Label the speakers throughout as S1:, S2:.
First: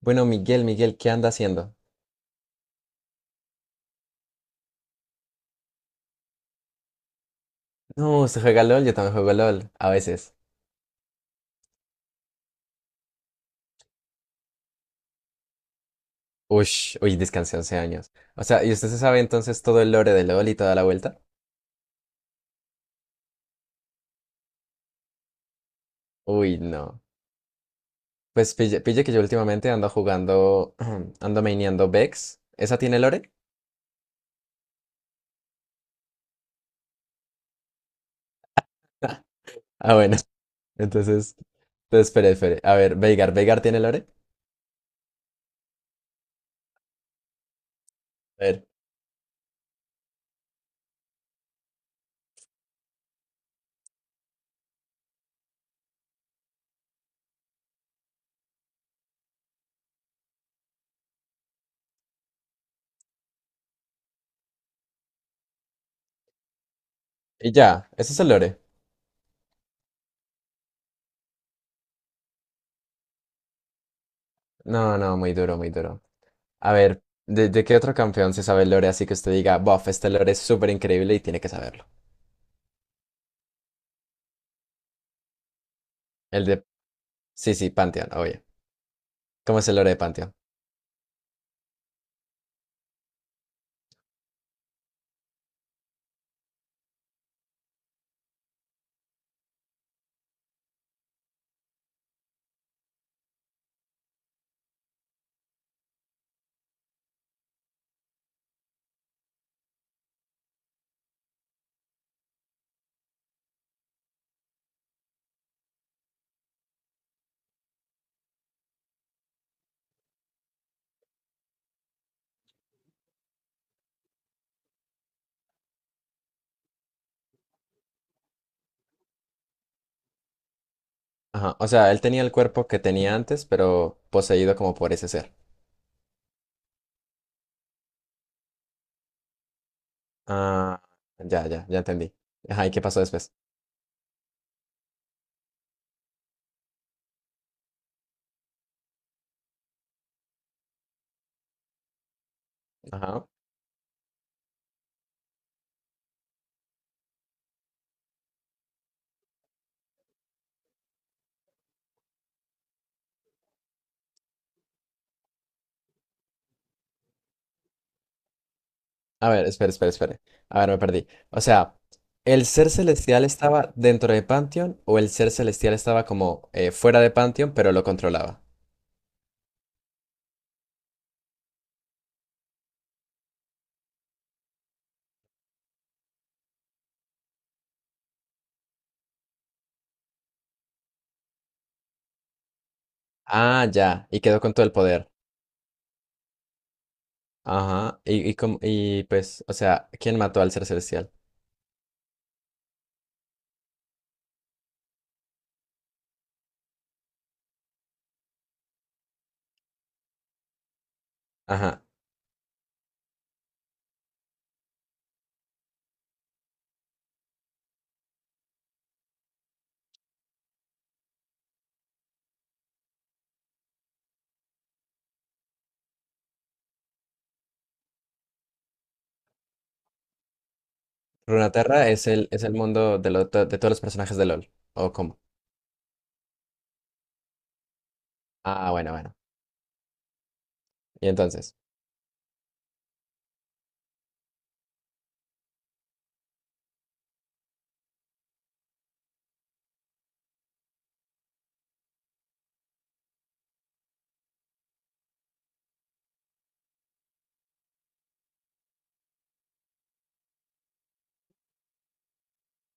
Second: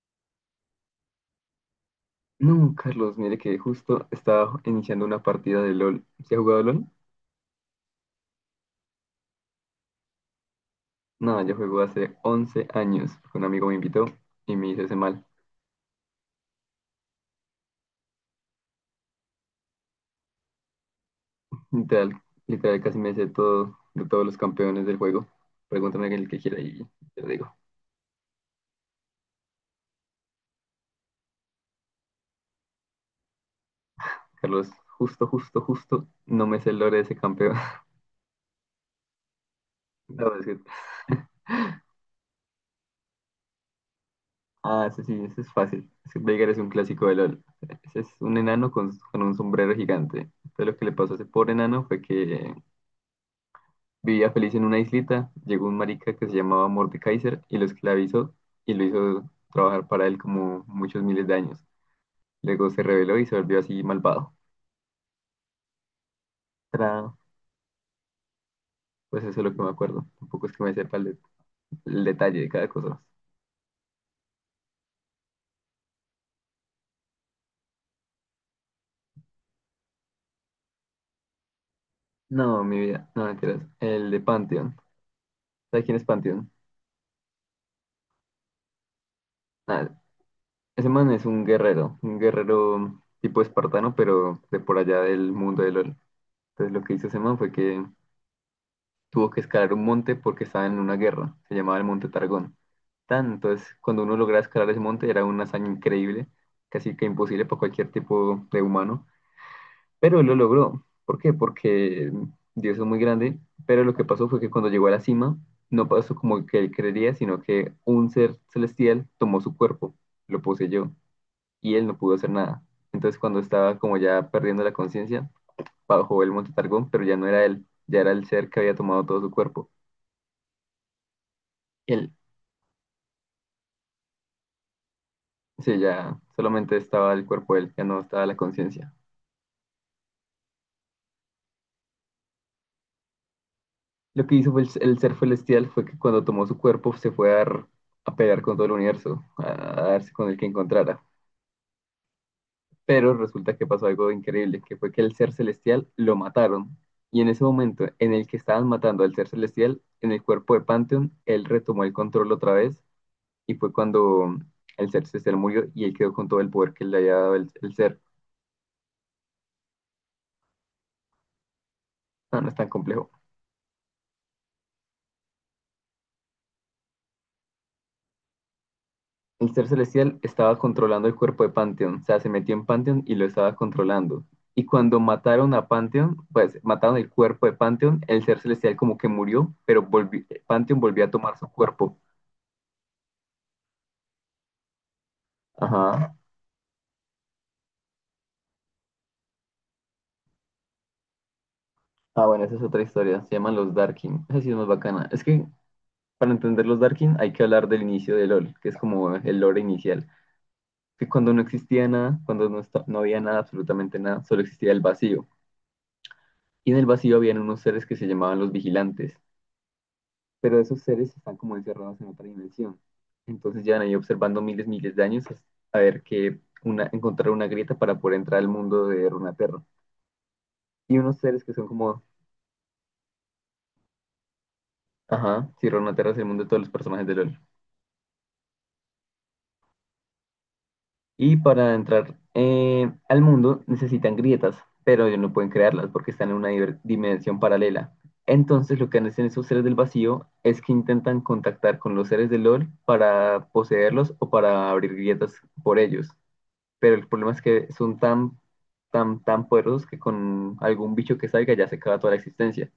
S1: Bueno, Miguel, ¿qué anda haciendo?
S2: No, Carlos, mire que justo estaba iniciando una partida de LOL. ¿Se ha jugado LOL?
S1: No, usted juega LOL, yo también juego LOL, a veces.
S2: No, yo juego hace 11 años. Un amigo me invitó y me hizo ese mal.
S1: Uy, uy, descansé 11 años. O sea, ¿y usted se sabe entonces todo el lore de LOL y toda la vuelta?
S2: Literal, literal casi me sé todo de todos los campeones del juego. Pregúntame el que quiera
S1: Uy,
S2: y
S1: no.
S2: te lo digo.
S1: Pues pille que yo últimamente ando jugando, ando maineando Vex. ¿Esa tiene lore?
S2: Carlos, justo, no me sé el lore de ese campeón.
S1: Ah, bueno,
S2: No,
S1: entonces, entonces, espere. A ver, Veigar, ¿Veigar tiene lore?
S2: Ah, ese sí, ese es fácil. Es que Veigar es un clásico de LOL. Ese es un
S1: A ver,
S2: enano con un sombrero gigante. Entonces lo que le pasó a ese pobre enano fue que vivía feliz en una islita, llegó un marica que se llamaba Mordekaiser y lo esclavizó y lo hizo trabajar para él como muchos miles de años. Luego se rebeló y se volvió así malvado. Tra-
S1: y ya, ¿eso es el lore?
S2: Pues eso es lo que me acuerdo. Tampoco es que me sepa el detalle de cada cosa.
S1: No, no, muy duro, muy duro. A ver, ¿de qué otro campeón se sabe el lore así que usted diga, bof, este lore es súper increíble y tiene que saberlo?
S2: No, mi vida, no mentiras. El de Pantheon. ¿Sabes quién es
S1: El
S2: Pantheon?
S1: de... Sí, sí, Pantheon, obvio. ¿Cómo es el
S2: Ah,
S1: lore de Pantheon?
S2: ese man es un guerrero tipo espartano, pero de por allá del mundo de LOL. Entonces lo que hizo ese man fue que tuvo que escalar un monte porque estaba en una guerra. Se llamaba el Monte Targón. Tanto es, cuando uno logra escalar ese monte era una hazaña increíble, casi que imposible para cualquier tipo de humano, pero él lo logró. ¿Por qué? Porque Dios es muy grande, pero lo que pasó fue que cuando llegó a la cima, no pasó como que él creería, sino que un ser celestial tomó su cuerpo, lo poseyó, y él no pudo hacer nada. Entonces cuando estaba como ya perdiendo la conciencia, bajó el monte Targón, pero ya no era él, ya era el ser que había tomado todo su cuerpo.
S1: Ajá. O sea, él
S2: Él,
S1: tenía el cuerpo que tenía antes, pero poseído como por ese ser.
S2: sí, ya solamente estaba el cuerpo de él, ya no estaba la conciencia.
S1: Ah, ya, ya, ya entendí. Ajá, ¿y qué pasó después?
S2: Lo que hizo fue el ser celestial fue que cuando tomó su cuerpo se fue a pelear con todo el universo, a darse con el que encontrara. Pero
S1: Ajá.
S2: resulta que pasó algo increíble, que fue que el ser celestial lo mataron. Y en ese momento en el que estaban matando al ser celestial, en el cuerpo de Pantheon, él retomó el control otra vez y fue cuando el ser celestial murió y él quedó con todo el poder que le había dado el ser.
S1: A ver, espere, espere. A ver, me perdí. O sea,
S2: No,
S1: ¿el
S2: no es tan
S1: ser
S2: complejo.
S1: celestial estaba dentro de Pantheon o el ser celestial estaba como fuera de Pantheon, pero lo controlaba?
S2: El ser celestial estaba controlando el cuerpo de Pantheon, o sea, se metió en Pantheon y lo estaba controlando. Y cuando mataron a Pantheon, pues mataron el cuerpo de Pantheon, el ser celestial como que murió, pero volvió, Pantheon volvió a tomar su cuerpo.
S1: Ah, ya, y quedó con todo el poder.
S2: Ajá.
S1: Ajá. Y pues, o sea, ¿quién mató al ser celestial?
S2: Ah, bueno, esa es otra historia, se llaman los Darkin. Esa sí es más bacana. Es que para entender los Darkin hay que hablar del inicio de LOL, que es como el lore inicial. Que cuando no
S1: Ajá.
S2: existía nada, cuando no, está, no había nada, absolutamente nada, solo existía el vacío. Y en el vacío habían unos seres que se llamaban los vigilantes, pero esos seres están como encerrados en otra dimensión. Entonces llevan ahí observando miles de años hasta- a ver que una, encontrar una grieta para poder entrar al mundo de Runaterra. Y unos seres que son
S1: Runeterra
S2: como,
S1: es es el mundo de, de todos los personajes de LOL. ¿O cómo?
S2: ajá, sí, Runaterra es el mundo de todos los personajes de LOL.
S1: Ah, bueno, bueno. Y
S2: Y
S1: entonces,
S2: para entrar al mundo necesitan grietas, pero ellos no pueden crearlas porque están en una dimensión paralela. Entonces lo que hacen esos seres del vacío es que intentan contactar con los seres de LOL para poseerlos o para abrir grietas por ellos. Pero el problema es que son tan, tan, tan poderosos que con algún bicho que salga ya se acaba toda la existencia.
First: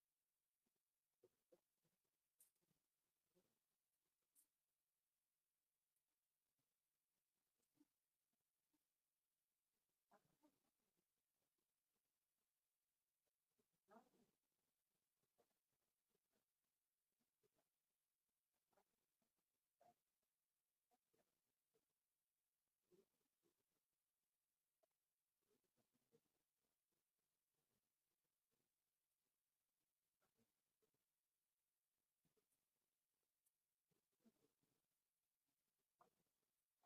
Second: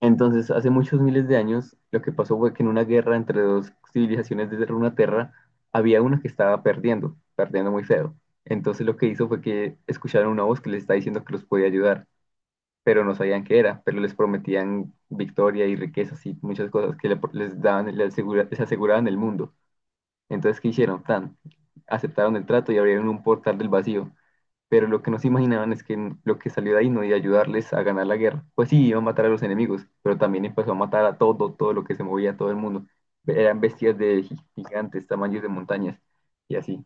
S2: Entonces, hace muchos miles de años, lo que pasó fue que en una guerra entre dos civilizaciones de Runaterra, había una que estaba perdiendo, perdiendo muy feo. Entonces, lo que hizo fue que escucharon una voz que les está diciendo que los podía ayudar, pero no sabían qué era, pero les prometían victoria y riquezas y muchas cosas que les daban, les, les aseguraban el mundo. Entonces, ¿qué hicieron? Tan, aceptaron el trato y abrieron un portal del vacío, pero lo que no se imaginaban es que lo que salió de ahí no iba a ayudarles a ganar la guerra. Pues sí, iba a matar a los enemigos, pero también empezó a matar a todo, todo lo que se movía, a todo el mundo. Eran bestias de gigantes, tamaños de montañas y así.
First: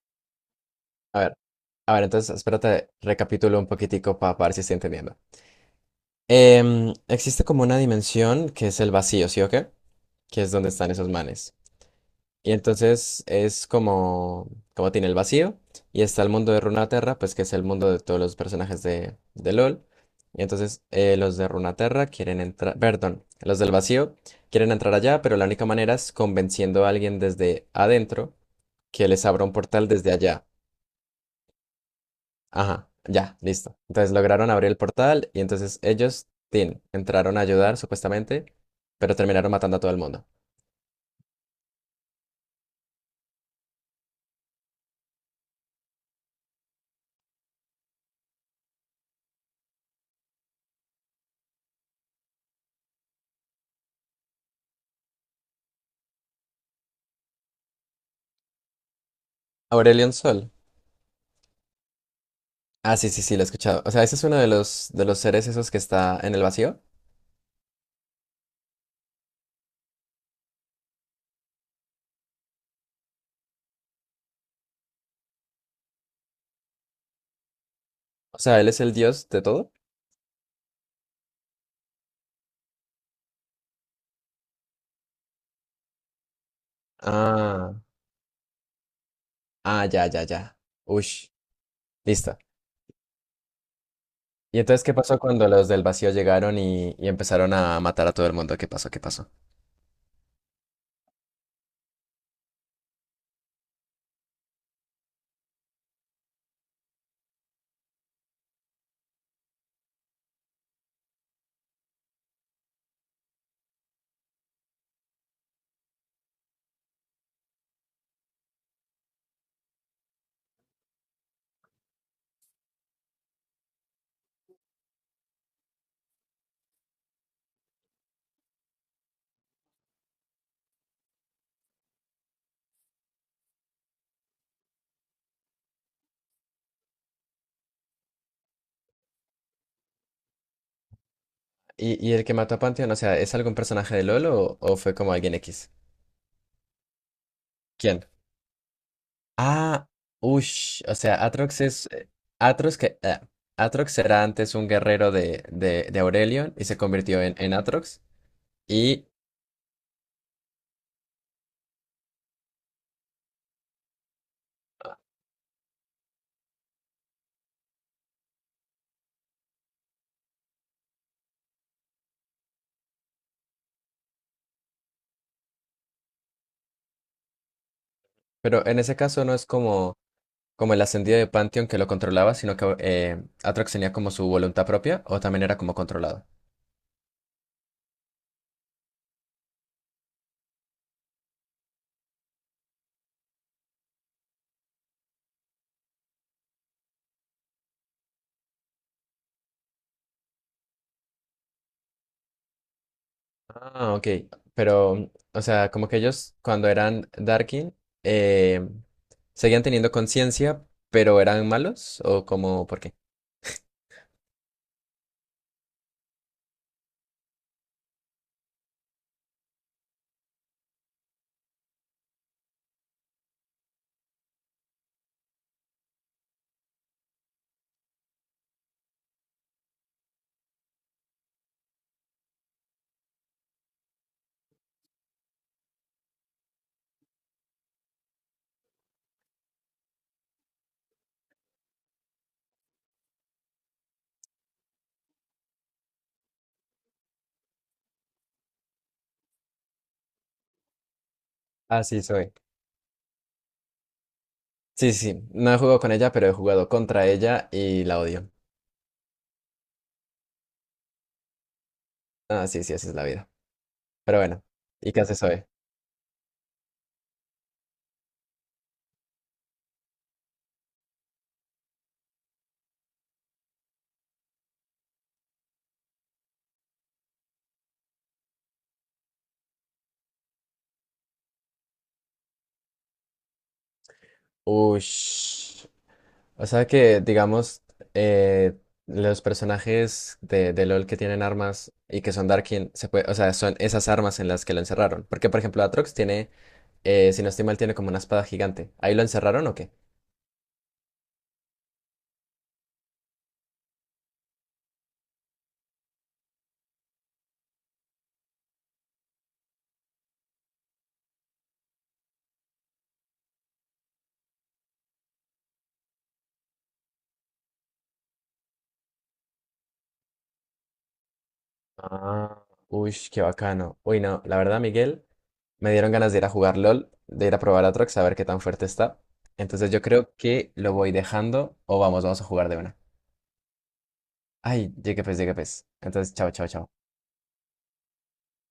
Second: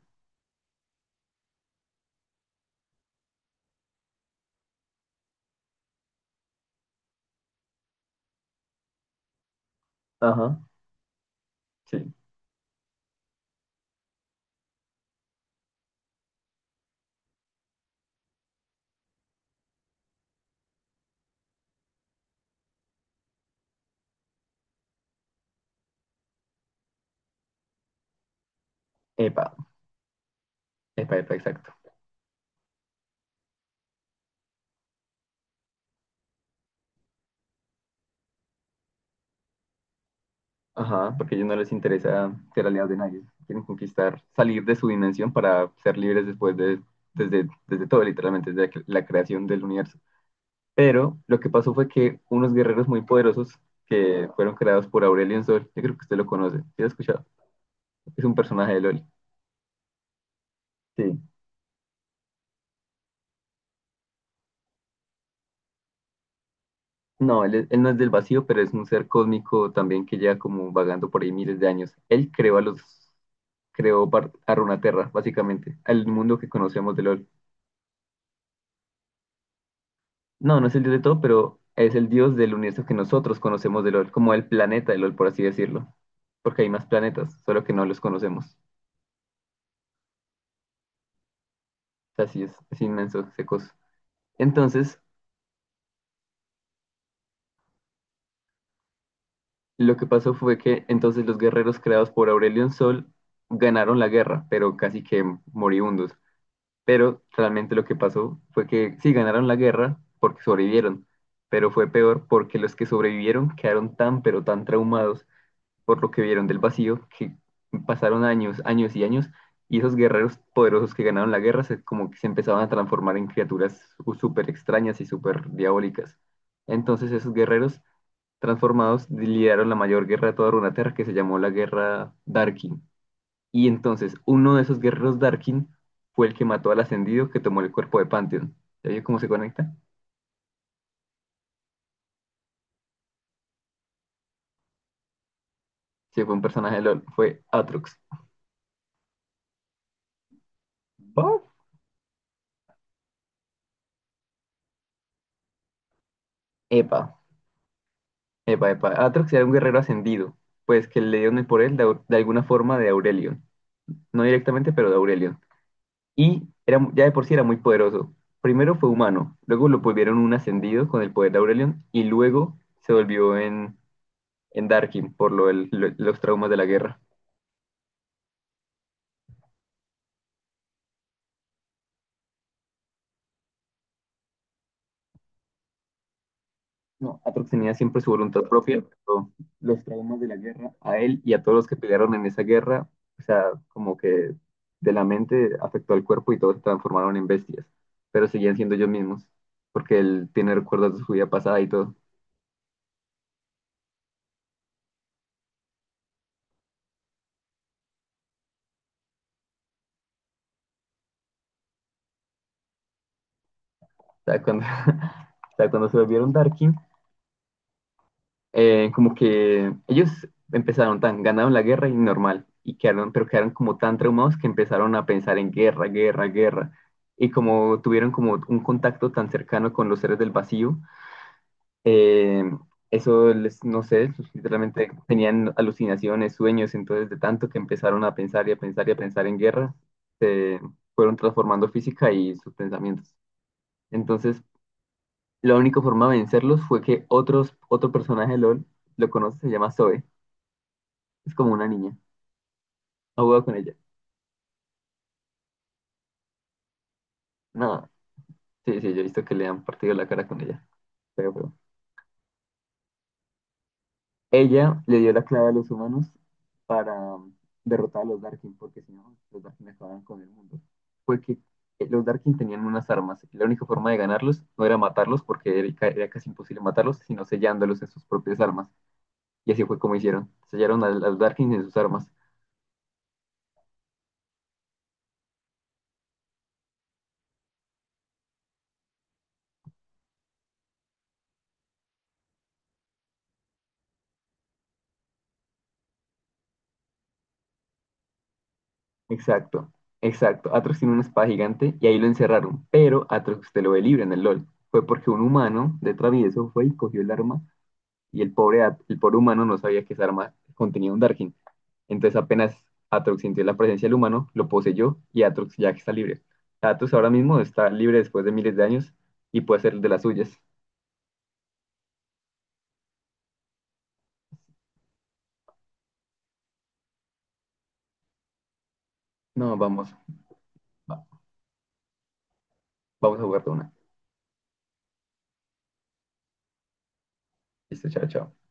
S1: a ver, a ver, entonces espérate, recapitulo un poquitico para ver si estoy entendiendo. Existe como una dimensión que es el vacío, ¿sí o qué? Que es
S2: Ajá,
S1: donde están esos manes.
S2: sí.
S1: Y entonces es como, como tiene el vacío y está el mundo de Runaterra, pues que es el mundo de todos los personajes de LOL. Y entonces los de Runaterra quieren entrar, perdón, los del vacío quieren entrar allá, pero la única manera es convenciendo a alguien desde adentro que les abra un
S2: Epa,
S1: portal desde allá.
S2: epa, epa, exacto.
S1: Ajá, ya, listo. Entonces lograron abrir el portal y entonces ellos, tin, entraron a ayudar supuestamente, pero terminaron matando a todo el mundo.
S2: Ajá, porque a ellos no les interesa ser aliados de nadie. Quieren conquistar, salir de su dimensión para ser libres después desde todo, literalmente, desde la creación del universo. Pero lo que pasó fue que unos guerreros muy poderosos que fueron creados por Aurelion Sol, yo creo que usted lo conoce, ¿sí lo ha escuchado? Es un personaje de LOL.
S1: Aurelion Sol.
S2: Sí.
S1: Ah, sí, sí, sí, lo he escuchado. O sea, ese es uno de de los seres esos que está en el vacío.
S2: No, él, él no es del vacío, pero es un ser cósmico también que lleva como vagando por ahí miles de años. Él creó a los, creó a Runaterra, básicamente, al mundo que conocemos de LOL.
S1: O sea, él es el dios de todo.
S2: No, no es el dios de todo, pero es el dios del universo que nosotros conocemos de LOL, como el planeta de LOL, por así decirlo. Porque hay más planetas, solo que
S1: Ah,
S2: no los conocemos.
S1: ah, ya, ya, ya. Ush, listo.
S2: Así es inmenso ese coso.
S1: ¿Y entonces qué
S2: Entonces,
S1: pasó cuando los del vacío llegaron y empezaron a matar a todo el mundo? ¿Qué pasó? ¿Qué pasó?
S2: lo que pasó fue que entonces los guerreros creados por Aurelion Sol ganaron la guerra, pero casi que moribundos. Pero realmente lo que pasó fue que sí ganaron la guerra porque sobrevivieron, pero fue peor porque los que sobrevivieron quedaron tan pero tan traumados por lo que vieron del vacío que pasaron años, años y años y esos guerreros poderosos que ganaron la guerra como que se empezaban a transformar en criaturas súper extrañas y súper diabólicas. Entonces esos guerreros transformados lideraron la mayor guerra de toda Runeterra que se llamó la Guerra Darkin. Y entonces uno de esos guerreros Darkin fue el que mató al ascendido que tomó el cuerpo de Pantheon. ¿Ya vio cómo se conecta?
S1: ¿Y el que mató a Pantheon, o sea, es algún personaje de LoL o fue como alguien X?
S2: Sí, fue un personaje de LOL, fue Atrox.
S1: ¿Quién? Ah, ush, o sea,
S2: ¿What?
S1: Atrox es... Atrox que... Atrox era antes un guerrero de Aurelion y se
S2: Epa,
S1: convirtió en Atrox.
S2: epa, epa.
S1: Y...
S2: Atrox era un guerrero ascendido, pues que le dieron el por él de, alguna forma de Aurelion. No directamente, pero de Aurelion. Y era, ya de por sí era muy poderoso. Primero fue humano, luego lo volvieron un ascendido con el poder de Aurelion y luego se volvió en Darkin por lo los traumas de la guerra.
S1: Pero en ese caso no es como, como el ascendido de Pantheon que lo controlaba, sino que Aatrox tenía como su voluntad propia o también era como controlado.
S2: No, Atrox tenía siempre su voluntad propia, pero los traumas de la guerra a él y a todos los que pelearon en esa guerra, o sea, como que de la mente afectó al cuerpo y todos se transformaron en bestias, pero seguían siendo ellos mismos, porque él tiene recuerdos de su vida pasada y todo.
S1: Ah, ok. Pero, mm, o sea, como que ellos cuando eran Darkin eh, seguían teniendo conciencia, pero eran malos o como, ¿por qué?
S2: O sea, cuando, o sea, cuando se volvieron Darkin, como que ellos empezaron tan, ganaron la guerra y normal, y quedaron, pero quedaron como tan traumados que empezaron a pensar en guerra, guerra, guerra. Y como tuvieron como un contacto tan cercano con los seres del vacío, eh, eso les, no sé, literalmente tenían alucinaciones, sueños, entonces de tanto que empezaron a pensar y a pensar y a pensar en guerra, se fueron transformando física y sus pensamientos. Entonces, la única forma de vencerlos fue que otro personaje de LOL lo conoce, se llama Zoe. Es como una
S1: Ah,
S2: niña.
S1: sí, soy.
S2: Ha jugado con ella.
S1: Sí, sí, no he jugado con ella, pero he jugado contra ella y
S2: No,
S1: la odio.
S2: sí, sí, yo he visto que le han partido la cara con ella. Pero, pero-
S1: Ah, sí, sí, así es la vida. Pero bueno,
S2: Ella
S1: ¿y
S2: le
S1: qué
S2: dio
S1: hace
S2: la
S1: Zoe?
S2: clave a los humanos para derrotar a los Darkin, porque si no, los Darkin acababan con el mundo. Fue que los Darkin tenían unas armas y la única forma de ganarlos no era matarlos, porque era, era casi imposible matarlos, sino sellándolos en sus propias armas. Y así fue como hicieron. Sellaron a los Darkin en sus armas.
S1: Ush. O sea que, digamos, eh, los personajes de LOL que tienen armas y que son Darkin, se puede, o sea, son esas armas en las que lo encerraron. Porque, por ejemplo, Atrox tiene, si no estoy mal, tiene como una espada gigante. ¿Ahí lo encerraron o
S2: Exacto,
S1: qué?
S2: exacto. Atrox tiene una espada gigante y ahí lo encerraron, pero Atrox te lo ve libre en el LOL. Fue porque un humano de travieso fue y cogió el arma y el pobre, el pobre humano no sabía que esa arma contenía un Darkin. Entonces apenas Atrox sintió la presencia del humano, lo poseyó y Atrox ya está libre. Atrox ahora mismo está libre después de miles de años y puede ser de las suyas.
S1: Ah, uy, qué bacano. Uy, no, la verdad, Miguel, me dieron ganas de ir a jugar LOL, de ir a probar Atrox, a ver qué tan fuerte está.
S2: No,
S1: Entonces yo
S2: vamos,
S1: creo que lo voy
S2: va-
S1: dejando o vamos, vamos a jugar de una.
S2: vamos a jugar de una.
S1: Ay, llegué pues, llegué pues. Entonces, chao, chao, chao.
S2: Listo, chao, chao.